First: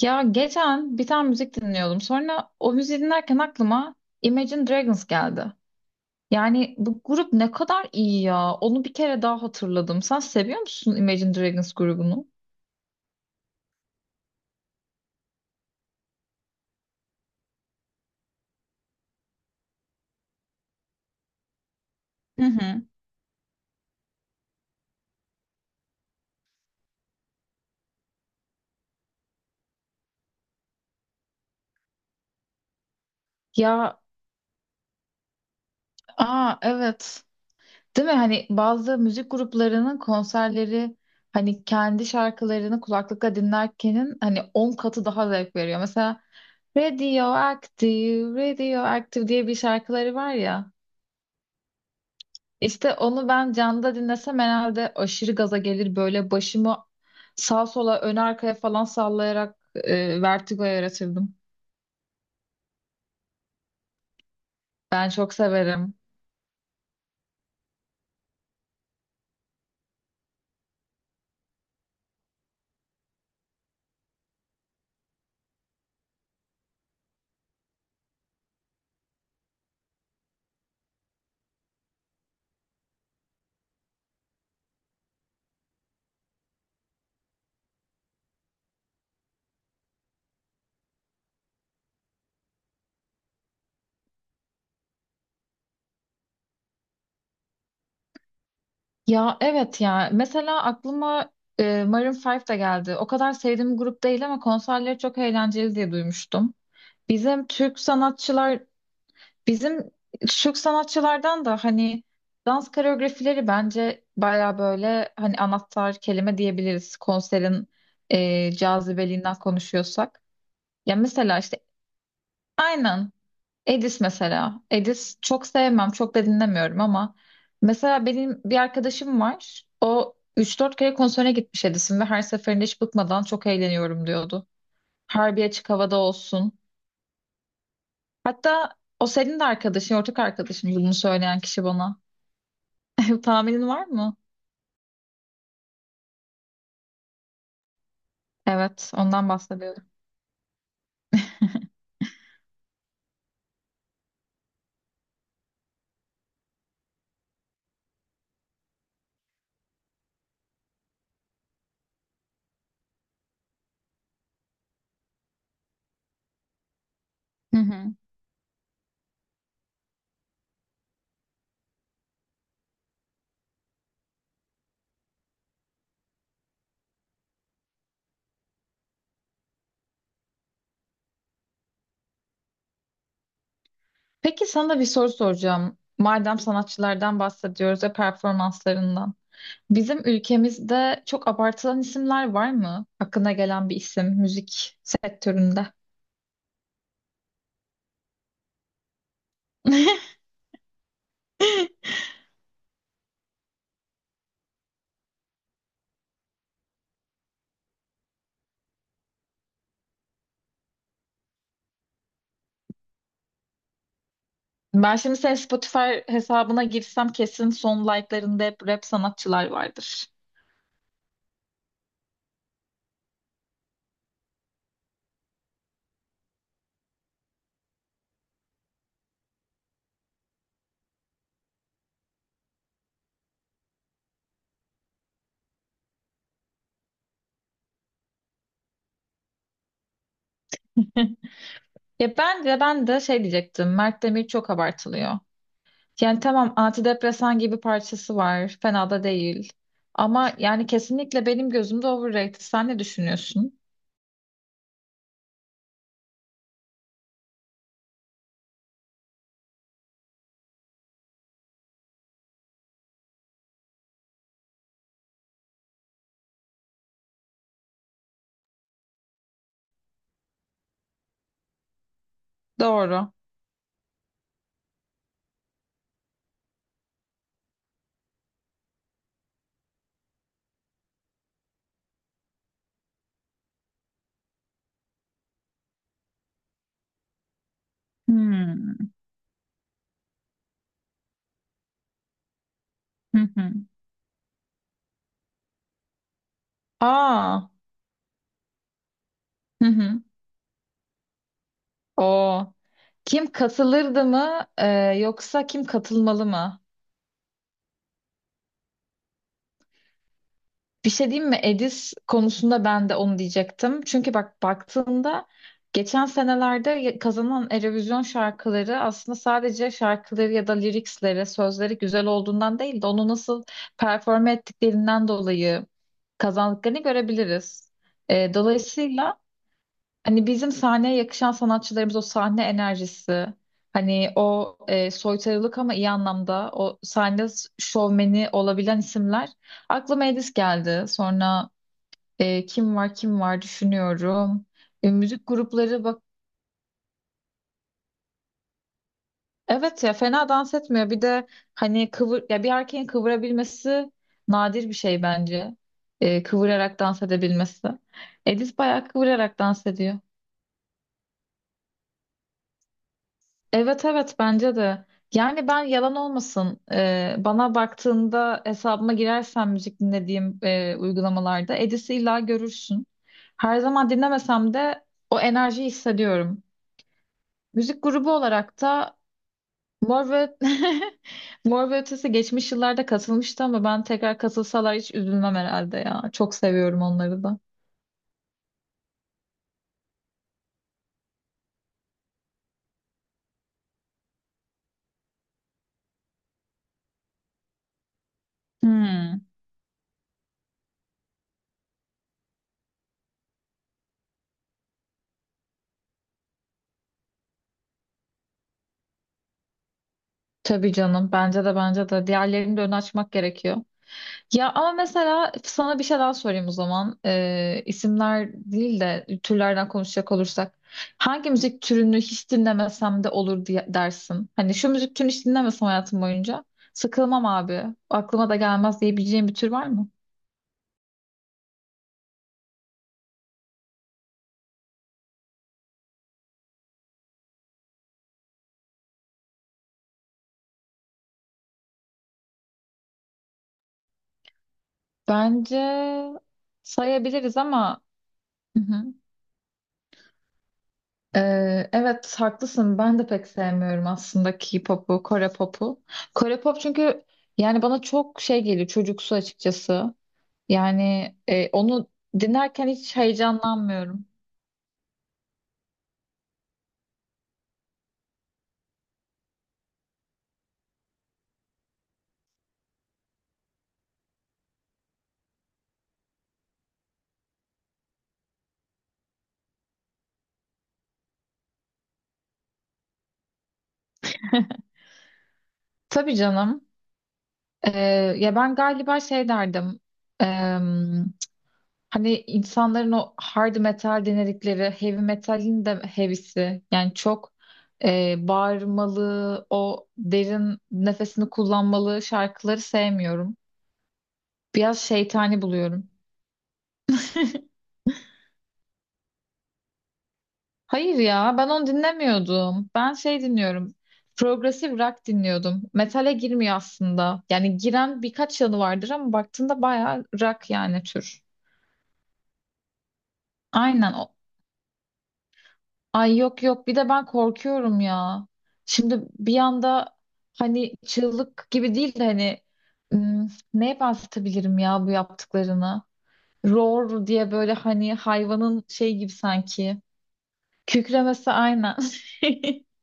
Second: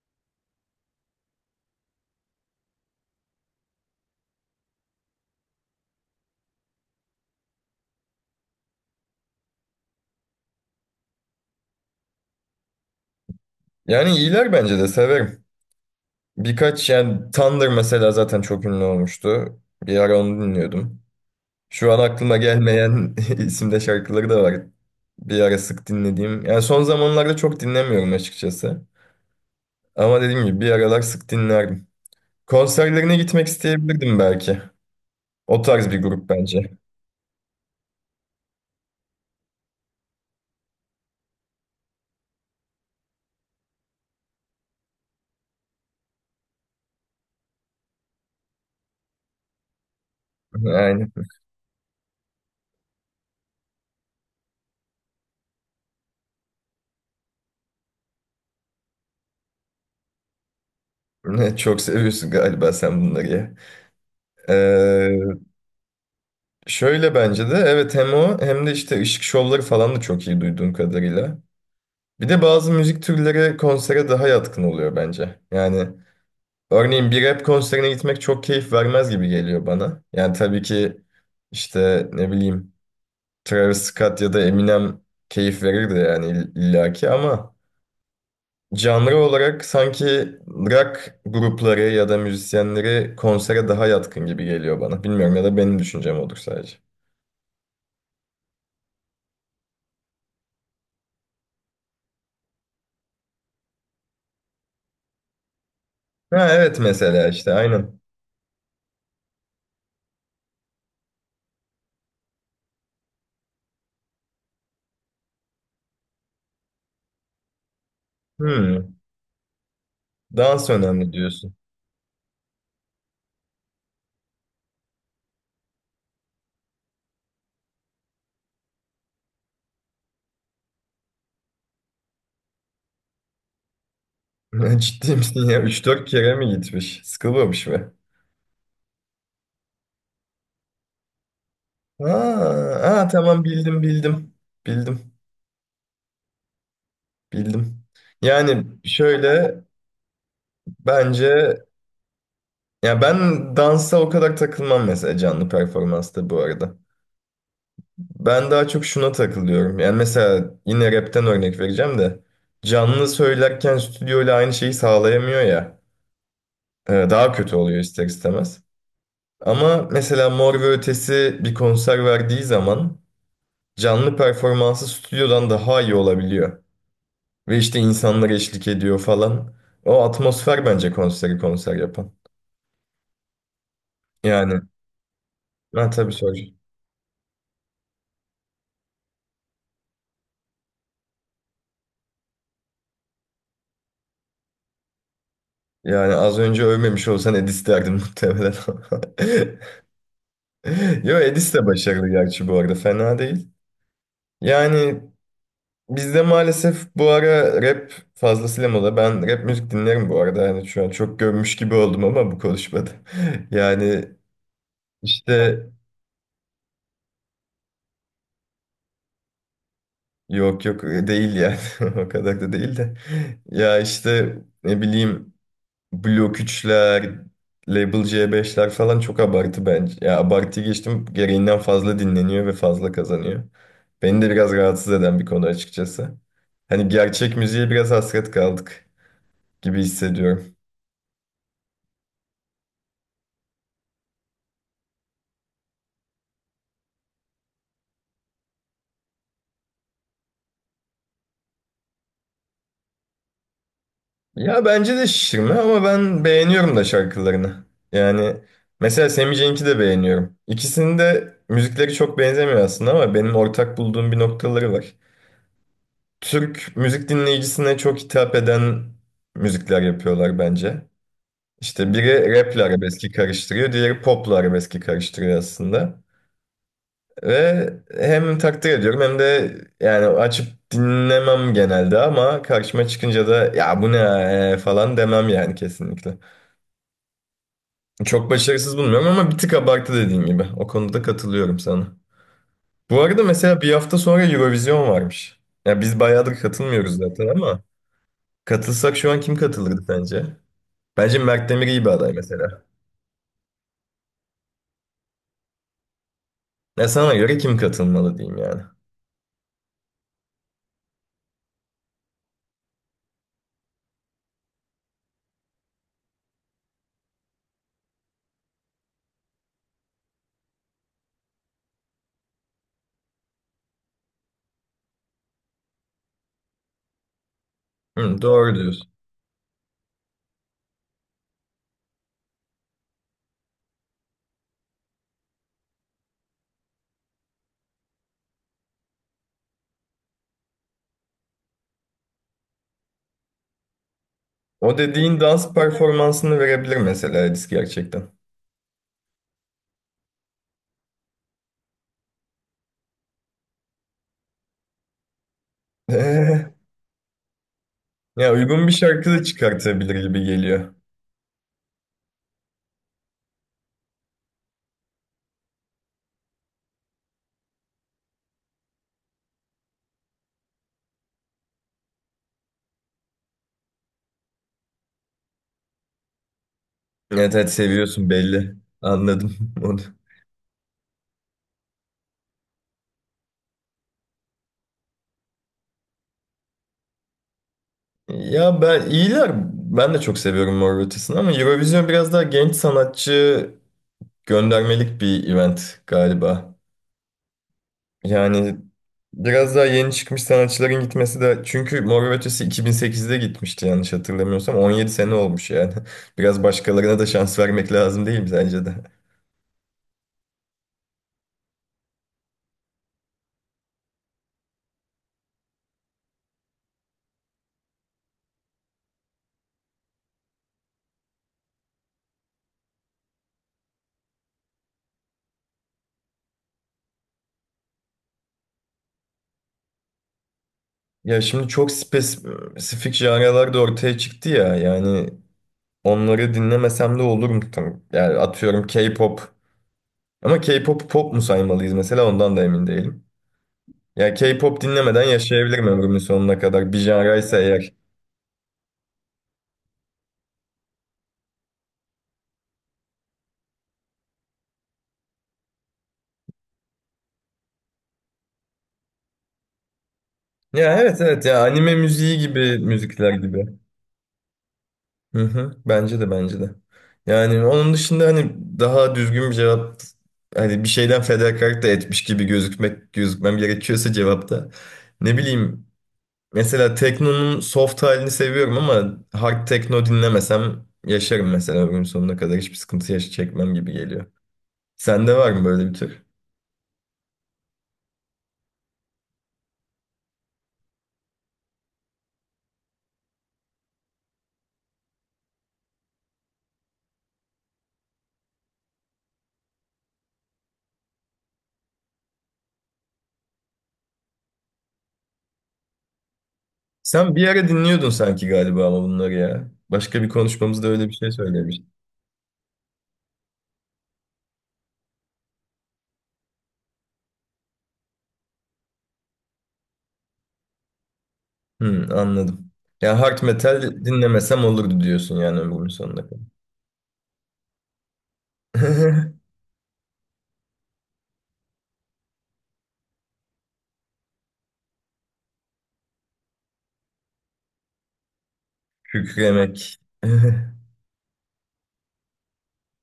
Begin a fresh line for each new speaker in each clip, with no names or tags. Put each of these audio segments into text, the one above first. Ya geçen bir tane müzik dinliyordum. Sonra o müziği dinlerken aklıma Imagine Dragons geldi. Yani bu grup ne kadar iyi ya. Onu bir kere daha hatırladım. Sen seviyor musun Imagine Dragons grubunu?
Yani iyiler bence de severim. Birkaç yani Thunder mesela zaten çok ünlü olmuştu. Bir ara onu dinliyordum. Şu an aklıma
Hı hı.
gelmeyen isimde şarkıları da var. Bir ara sık dinlediğim. Yani son zamanlarda çok dinlemiyorum açıkçası. Ama dediğim gibi bir aralar sık dinlerdim. Konserlerine gitmek
Ya,
isteyebilirdim belki. O tarz bir grup
aa
bence.
evet. Değil mi? Hani bazı müzik gruplarının konserleri hani kendi şarkılarını kulaklıkla dinlerkenin hani 10 katı daha zevk veriyor. Mesela Radioactive, Radioactive diye bir şarkıları var ya.
Yani
İşte onu ben canlıda dinlesem herhalde aşırı gaza gelir böyle başımı sağa sola ön arkaya falan sallayarak vertigo yaratırdım.
çok seviyorsun galiba sen bunları ya.
Ben
Ee,
çok severim.
Şöyle bence de evet, hem o hem de işte ışık şovları falan da çok iyi duyduğum kadarıyla. Bir de bazı müzik türleri konsere daha yatkın oluyor bence. Yani örneğin bir rap konserine gitmek çok keyif vermez gibi geliyor bana. Yani tabii ki işte ne bileyim Travis Scott ya da Eminem keyif verirdi yani illaki ama canlı olarak sanki rock grupları ya da müzisyenleri konsere daha yatkın gibi geliyor bana. Bilmiyorum ya da benim düşüncem olur sadece.
Ya evet ya mesela aklıma Maroon 5 de geldi. O kadar sevdiğim bir grup değil ama konserleri çok eğlenceli diye
Ha
duymuştum.
evet, mesela
Bizim
işte
Türk
aynen.
sanatçılar Bizim Türk sanatçılardan da hani dans koreografileri bence baya böyle hani anahtar kelime diyebiliriz konserin
Hmm,
cazibeliğinden konuşuyorsak.
dans
Ya
önemli
mesela
diyorsun.
işte aynen Edis mesela. Edis çok sevmem, çok da dinlemiyorum ama mesela benim bir arkadaşım var. O üç dört kere konserine gitmiş Edis'in ve her seferinde hiç bıkmadan çok eğleniyorum diyordu.
Ya ciddi
Her
misin
bir
ya?
açık
Üç
havada
dört kere mi
olsun.
gitmiş? Sıkılmamış mı?
Hatta o senin de arkadaşın, ortak arkadaşın bunu söyleyen kişi bana.
Aa, aa, tamam,
Tahminin
bildim
var
bildim.
mı?
Bildim. Bildim. Yani
Evet, ondan
şöyle
bahsediyorum.
bence, ya ben dansa o kadar takılmam mesela canlı performansta bu arada. Ben daha çok şuna takılıyorum. Yani mesela yine rapten örnek vereceğim de canlı söylerken stüdyoyla aynı şeyi sağlayamıyor ya. Daha kötü
Hı
oluyor
hı.
ister istemez. Ama mesela Mor ve Ötesi bir konser verdiği zaman canlı performansı stüdyodan daha iyi olabiliyor. Ve işte insanlar eşlik ediyor falan. O atmosfer bence konseri konser yapan.
Peki
Yani
sana bir soru soracağım.
ben tabii
Madem
soracağım.
sanatçılardan bahsediyoruz ve performanslarından. Bizim ülkemizde çok abartılan isimler var mı? Aklına gelen bir isim müzik sektöründe.
Yani az önce övmemiş olsan Edis derdim muhtemelen. Yo, Edis de başarılı gerçi bu arada, fena değil. Yani bizde maalesef bu ara rap fazlasıyla moda. Ben rap müzik dinlerim bu arada. Yani şu an çok gömmüş gibi oldum ama bu konuşmada. Yani
Ben şimdi senin
işte
Spotify hesabına girsem kesin son like'larında hep rap sanatçılar vardır.
yok yok, değil yani o kadar da değil de. Ya işte ne bileyim Blok 3'ler, Label C5'ler falan çok abartı bence. Ya abartı geçtim, gereğinden fazla dinleniyor ve fazla kazanıyor. Beni de biraz rahatsız eden bir konu açıkçası. Hani gerçek müziğe biraz hasret kaldık gibi hissediyorum.
Ya ben de şey diyecektim. Mert Demir çok abartılıyor. Yani tamam antidepresan gibi parçası var. Fena da değil. Ama yani kesinlikle benim gözümde overrated. Sen ne düşünüyorsun?
Ya bence de şişirme ama ben beğeniyorum da şarkılarını. Yani mesela Sammy Cenk'i de beğeniyorum. İkisinin de müzikleri çok benzemiyor aslında ama benim ortak bulduğum bir noktaları var. Türk müzik dinleyicisine çok hitap eden müzikler yapıyorlar bence. İşte biri rap ile arabeski
Doğru.
karıştırıyor, diğeri pop ile arabeski karıştırıyor aslında. Ve hem takdir ediyorum hem de yani açıp dinlemem genelde ama karşıma çıkınca da "ya bu ne ya?" falan demem yani, kesinlikle. Çok başarısız
Hmm.
bulmuyorum ama bir tık abartı, dediğin gibi. O konuda katılıyorum sana. Bu
Hı
arada
hı.
mesela bir hafta sonra Eurovision varmış. Ya biz bayağıdır katılmıyoruz zaten
Aa.
ama katılsak şu an kim
Hı
katılırdı
hı.
sence? Bence Mert Demir iyi bir aday
O
mesela.
kim katılırdı mı yoksa kim katılmalı mı?
Ya sana göre kim katılmalı diyeyim yani.
Bir şey diyeyim mi? Edis konusunda ben de onu diyecektim. Çünkü bak baktığında geçen senelerde kazanan Eurovision şarkıları aslında sadece şarkıları ya da liriksleri, sözleri güzel olduğundan değil de onu nasıl performe ettiklerinden dolayı kazandıklarını görebiliriz.
Hı, doğru diyorsun.
Dolayısıyla hani bizim sahneye yakışan sanatçılarımız o sahne enerjisi, hani o soytarılık ama iyi anlamda o sahne şovmeni olabilen isimler. Aklıma Edis geldi. Sonra kim var kim var, düşünüyorum.
O dediğin
Müzik
dans
grupları bak
performansını verebilir mesela Edis gerçekten.
evet ya fena dans etmiyor. Bir de hani kıvır ya bir erkeğin kıvırabilmesi nadir bir şey bence. Kıvırarak dans edebilmesi.
ya
Edis
uygun bir
bayağı
şarkı da
kıvırarak dans
çıkartabilir
ediyor.
gibi geliyor.
Evet evet bence de. Yani ben yalan olmasın bana baktığında hesabıma girersen müzik dinlediğim uygulamalarda Edis'i illa görürsün. Her zaman dinlemesem de o enerjiyi hissediyorum.
Evet evet,
Müzik
seviyorsun
grubu
belli.
olarak da
Anladım onu.
Mor ve Mor ve Ötesi geçmiş yıllarda katılmıştı ama ben tekrar katılsalar hiç üzülmem herhalde ya. Çok seviyorum onları da.
Ya, ben iyiler. Ben de çok seviyorum Mor ve Ötesi'ni ama Eurovision biraz daha genç sanatçı göndermelik bir event galiba. Yani
Hmm,
biraz daha yeni çıkmış sanatçıların gitmesi de, çünkü Mor ve Ötesi 2008'de gitmişti yanlış hatırlamıyorsam. 17 sene olmuş yani. Biraz başkalarına da şans vermek lazım değil mi sence de?
tabii canım bence de diğerlerini de ön açmak gerekiyor. Ya ama mesela sana bir şey daha sorayım o zaman. İsimler değil de türlerden konuşacak olursak. Hangi müzik türünü hiç dinlemesem de olur diye dersin? Hani şu müzik türünü hiç dinlemesem hayatım boyunca sıkılmam abi. Aklıma da gelmez diyebileceğim bir tür var mı?
Ya şimdi çok spesifik janralar da ortaya çıktı ya, yani onları dinlemesem de olur mu? Yani atıyorum K-pop. Ama k pop pop mu saymalıyız mesela, ondan da emin değilim. Ya K-pop dinlemeden
Bence
yaşayabilirim ömrümün sonuna kadar. Bir
sayabiliriz
janraysa eğer.
ama hı hı. Evet haklısın. Ben de pek sevmiyorum aslında K-pop'u, Kore pop'u. Kore pop çünkü yani bana çok şey geliyor çocuksu açıkçası.
Ya evet
Yani
evet, ya
e,
anime
onu
müziği gibi,
dinlerken hiç
müzikler gibi.
heyecanlanmıyorum.
Hı hı. Bence de, bence de. Yani onun dışında, hani daha düzgün bir cevap, hani bir şeyden fedakarlık da etmiş gibi gözükmem gerekiyorsa cevapta. Ne bileyim, mesela teknonun soft halini seviyorum ama hard tekno dinlemesem yaşarım mesela ömrümün sonuna kadar, hiçbir sıkıntı çekmem gibi geliyor. Sende var mı böyle bir tür?
Tabii canım. E, Ya ben galiba şey derdim. E, Hani insanların o hard metal dinledikleri heavy metalin de heavy'si. Yani çok bağırmalı, o derin nefesini kullanmalı şarkıları sevmiyorum. Biraz şeytani buluyorum.
Sen bir ara dinliyordun sanki galiba ama bunları ya. Başka bir konuşmamızda öyle bir
Hayır
şey
ya ben onu
söylemiştin.
dinlemiyordum. Ben şey dinliyorum. Progresif rock dinliyordum. Metale girmiyor aslında. Yani giren birkaç yanı vardır ama baktığında bayağı rock yani tür.
Hmm, anladım. Ya hard metal
Aynen.
dinlemesem olurdu diyorsun yani, ömrümün sonuna
Ay
kadar.
yok, bir de ben korkuyorum ya. Şimdi bir anda hani çığlık gibi değil de hani hmm, neye benzetebilirim ya bu yaptıklarını? Roar diye böyle hani hayvanın şey gibi
Kükremek.
sanki. Kükremesi aynen.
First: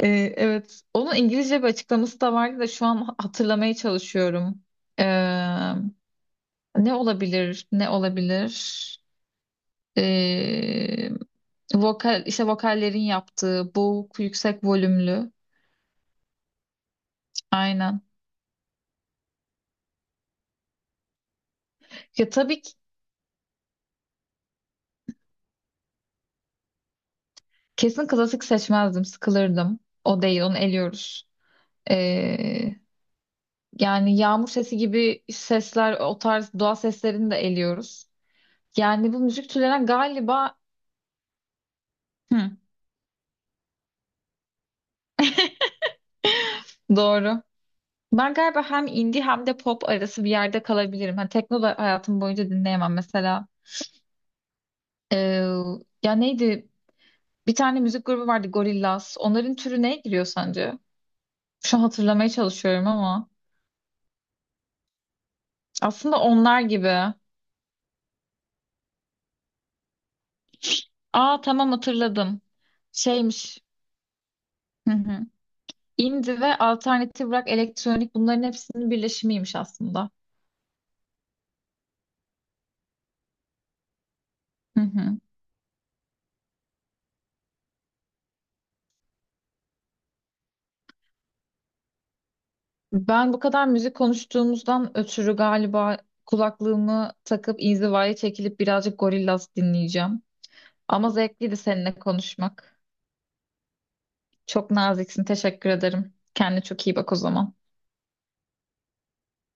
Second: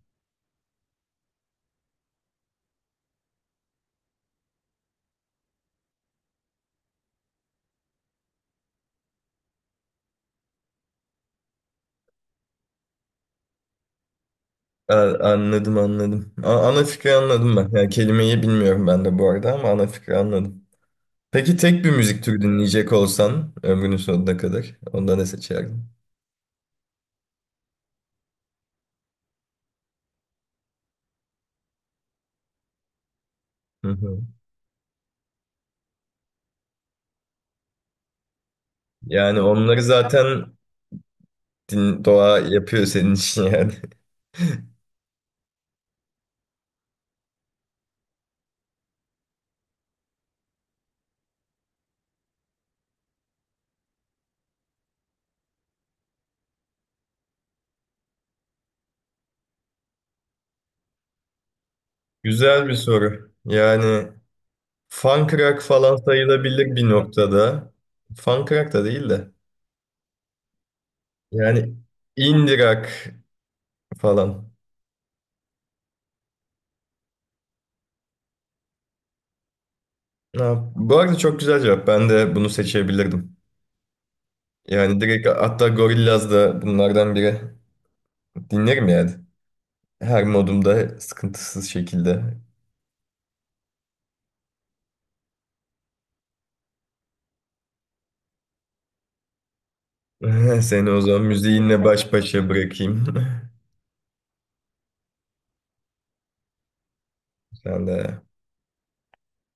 Ee, evet, onun İngilizce bir açıklaması da vardı da şu an hatırlamaya çalışıyorum. Ee, Ne olabilir, ne olabilir? Ee, Vokal, işte vokallerin yaptığı boğuk, yüksek volümlü.
Anladım anladım. Ana fikri anladım ben. Yani
Aynen.
kelimeyi bilmiyorum ben de bu arada ama ana fikri anladım. Peki tek bir müzik
Ya
türü
tabii ki
dinleyecek olsan ömrünün sonuna kadar, onda ne seçerdin?
kesin klasik seçmezdim, sıkılırdım. O değil, onu eliyoruz. Ee,
Hı
Yani
hı.
yağmur sesi gibi sesler, o tarz doğa seslerini de eliyoruz. Yani bu
Yani
müzik
onları
türlerine
zaten
galiba...
doğa
Hı,
yapıyor senin için yani.
doğru. Ben galiba hem indie hem de pop arası bir yerde kalabilirim. Hani tekno da hayatım boyunca dinleyemem mesela. Ee, Ya neydi? Bir tane müzik grubu vardı Gorillaz. Onların türü neye giriyor sence? Şu an hatırlamaya
Güzel bir
çalışıyorum ama.
soru. Yani fan Funkrock falan
Aslında onlar
sayılabilir bir
gibi.
noktada. Fan Funkrock da değil de.
Aa tamam
Yani
hatırladım.
indirak
Şeymiş.
falan.
Hı hı. Indie ve alternatif rock, elektronik bunların hepsinin birleşimiymiş aslında.
Ha, bu arada çok güzel cevap. Ben de bunu seçebilirdim.
Hı
Yani
hı.
direkt, hatta Gorillaz da bunlardan biri. Dinlerim yani. Her modumda sıkıntısız şekilde.
Ben bu kadar müzik konuştuğumuzdan ötürü galiba kulaklığımı takıp inzivaya çekilip birazcık Gorillaz dinleyeceğim.
Seni o
Ama
zaman
zevkliydi
müziğinle
seninle
baş başa
konuşmak.
bırakayım.
Çok naziksin, teşekkür ederim. Kendine çok iyi bak o zaman.
Sen de.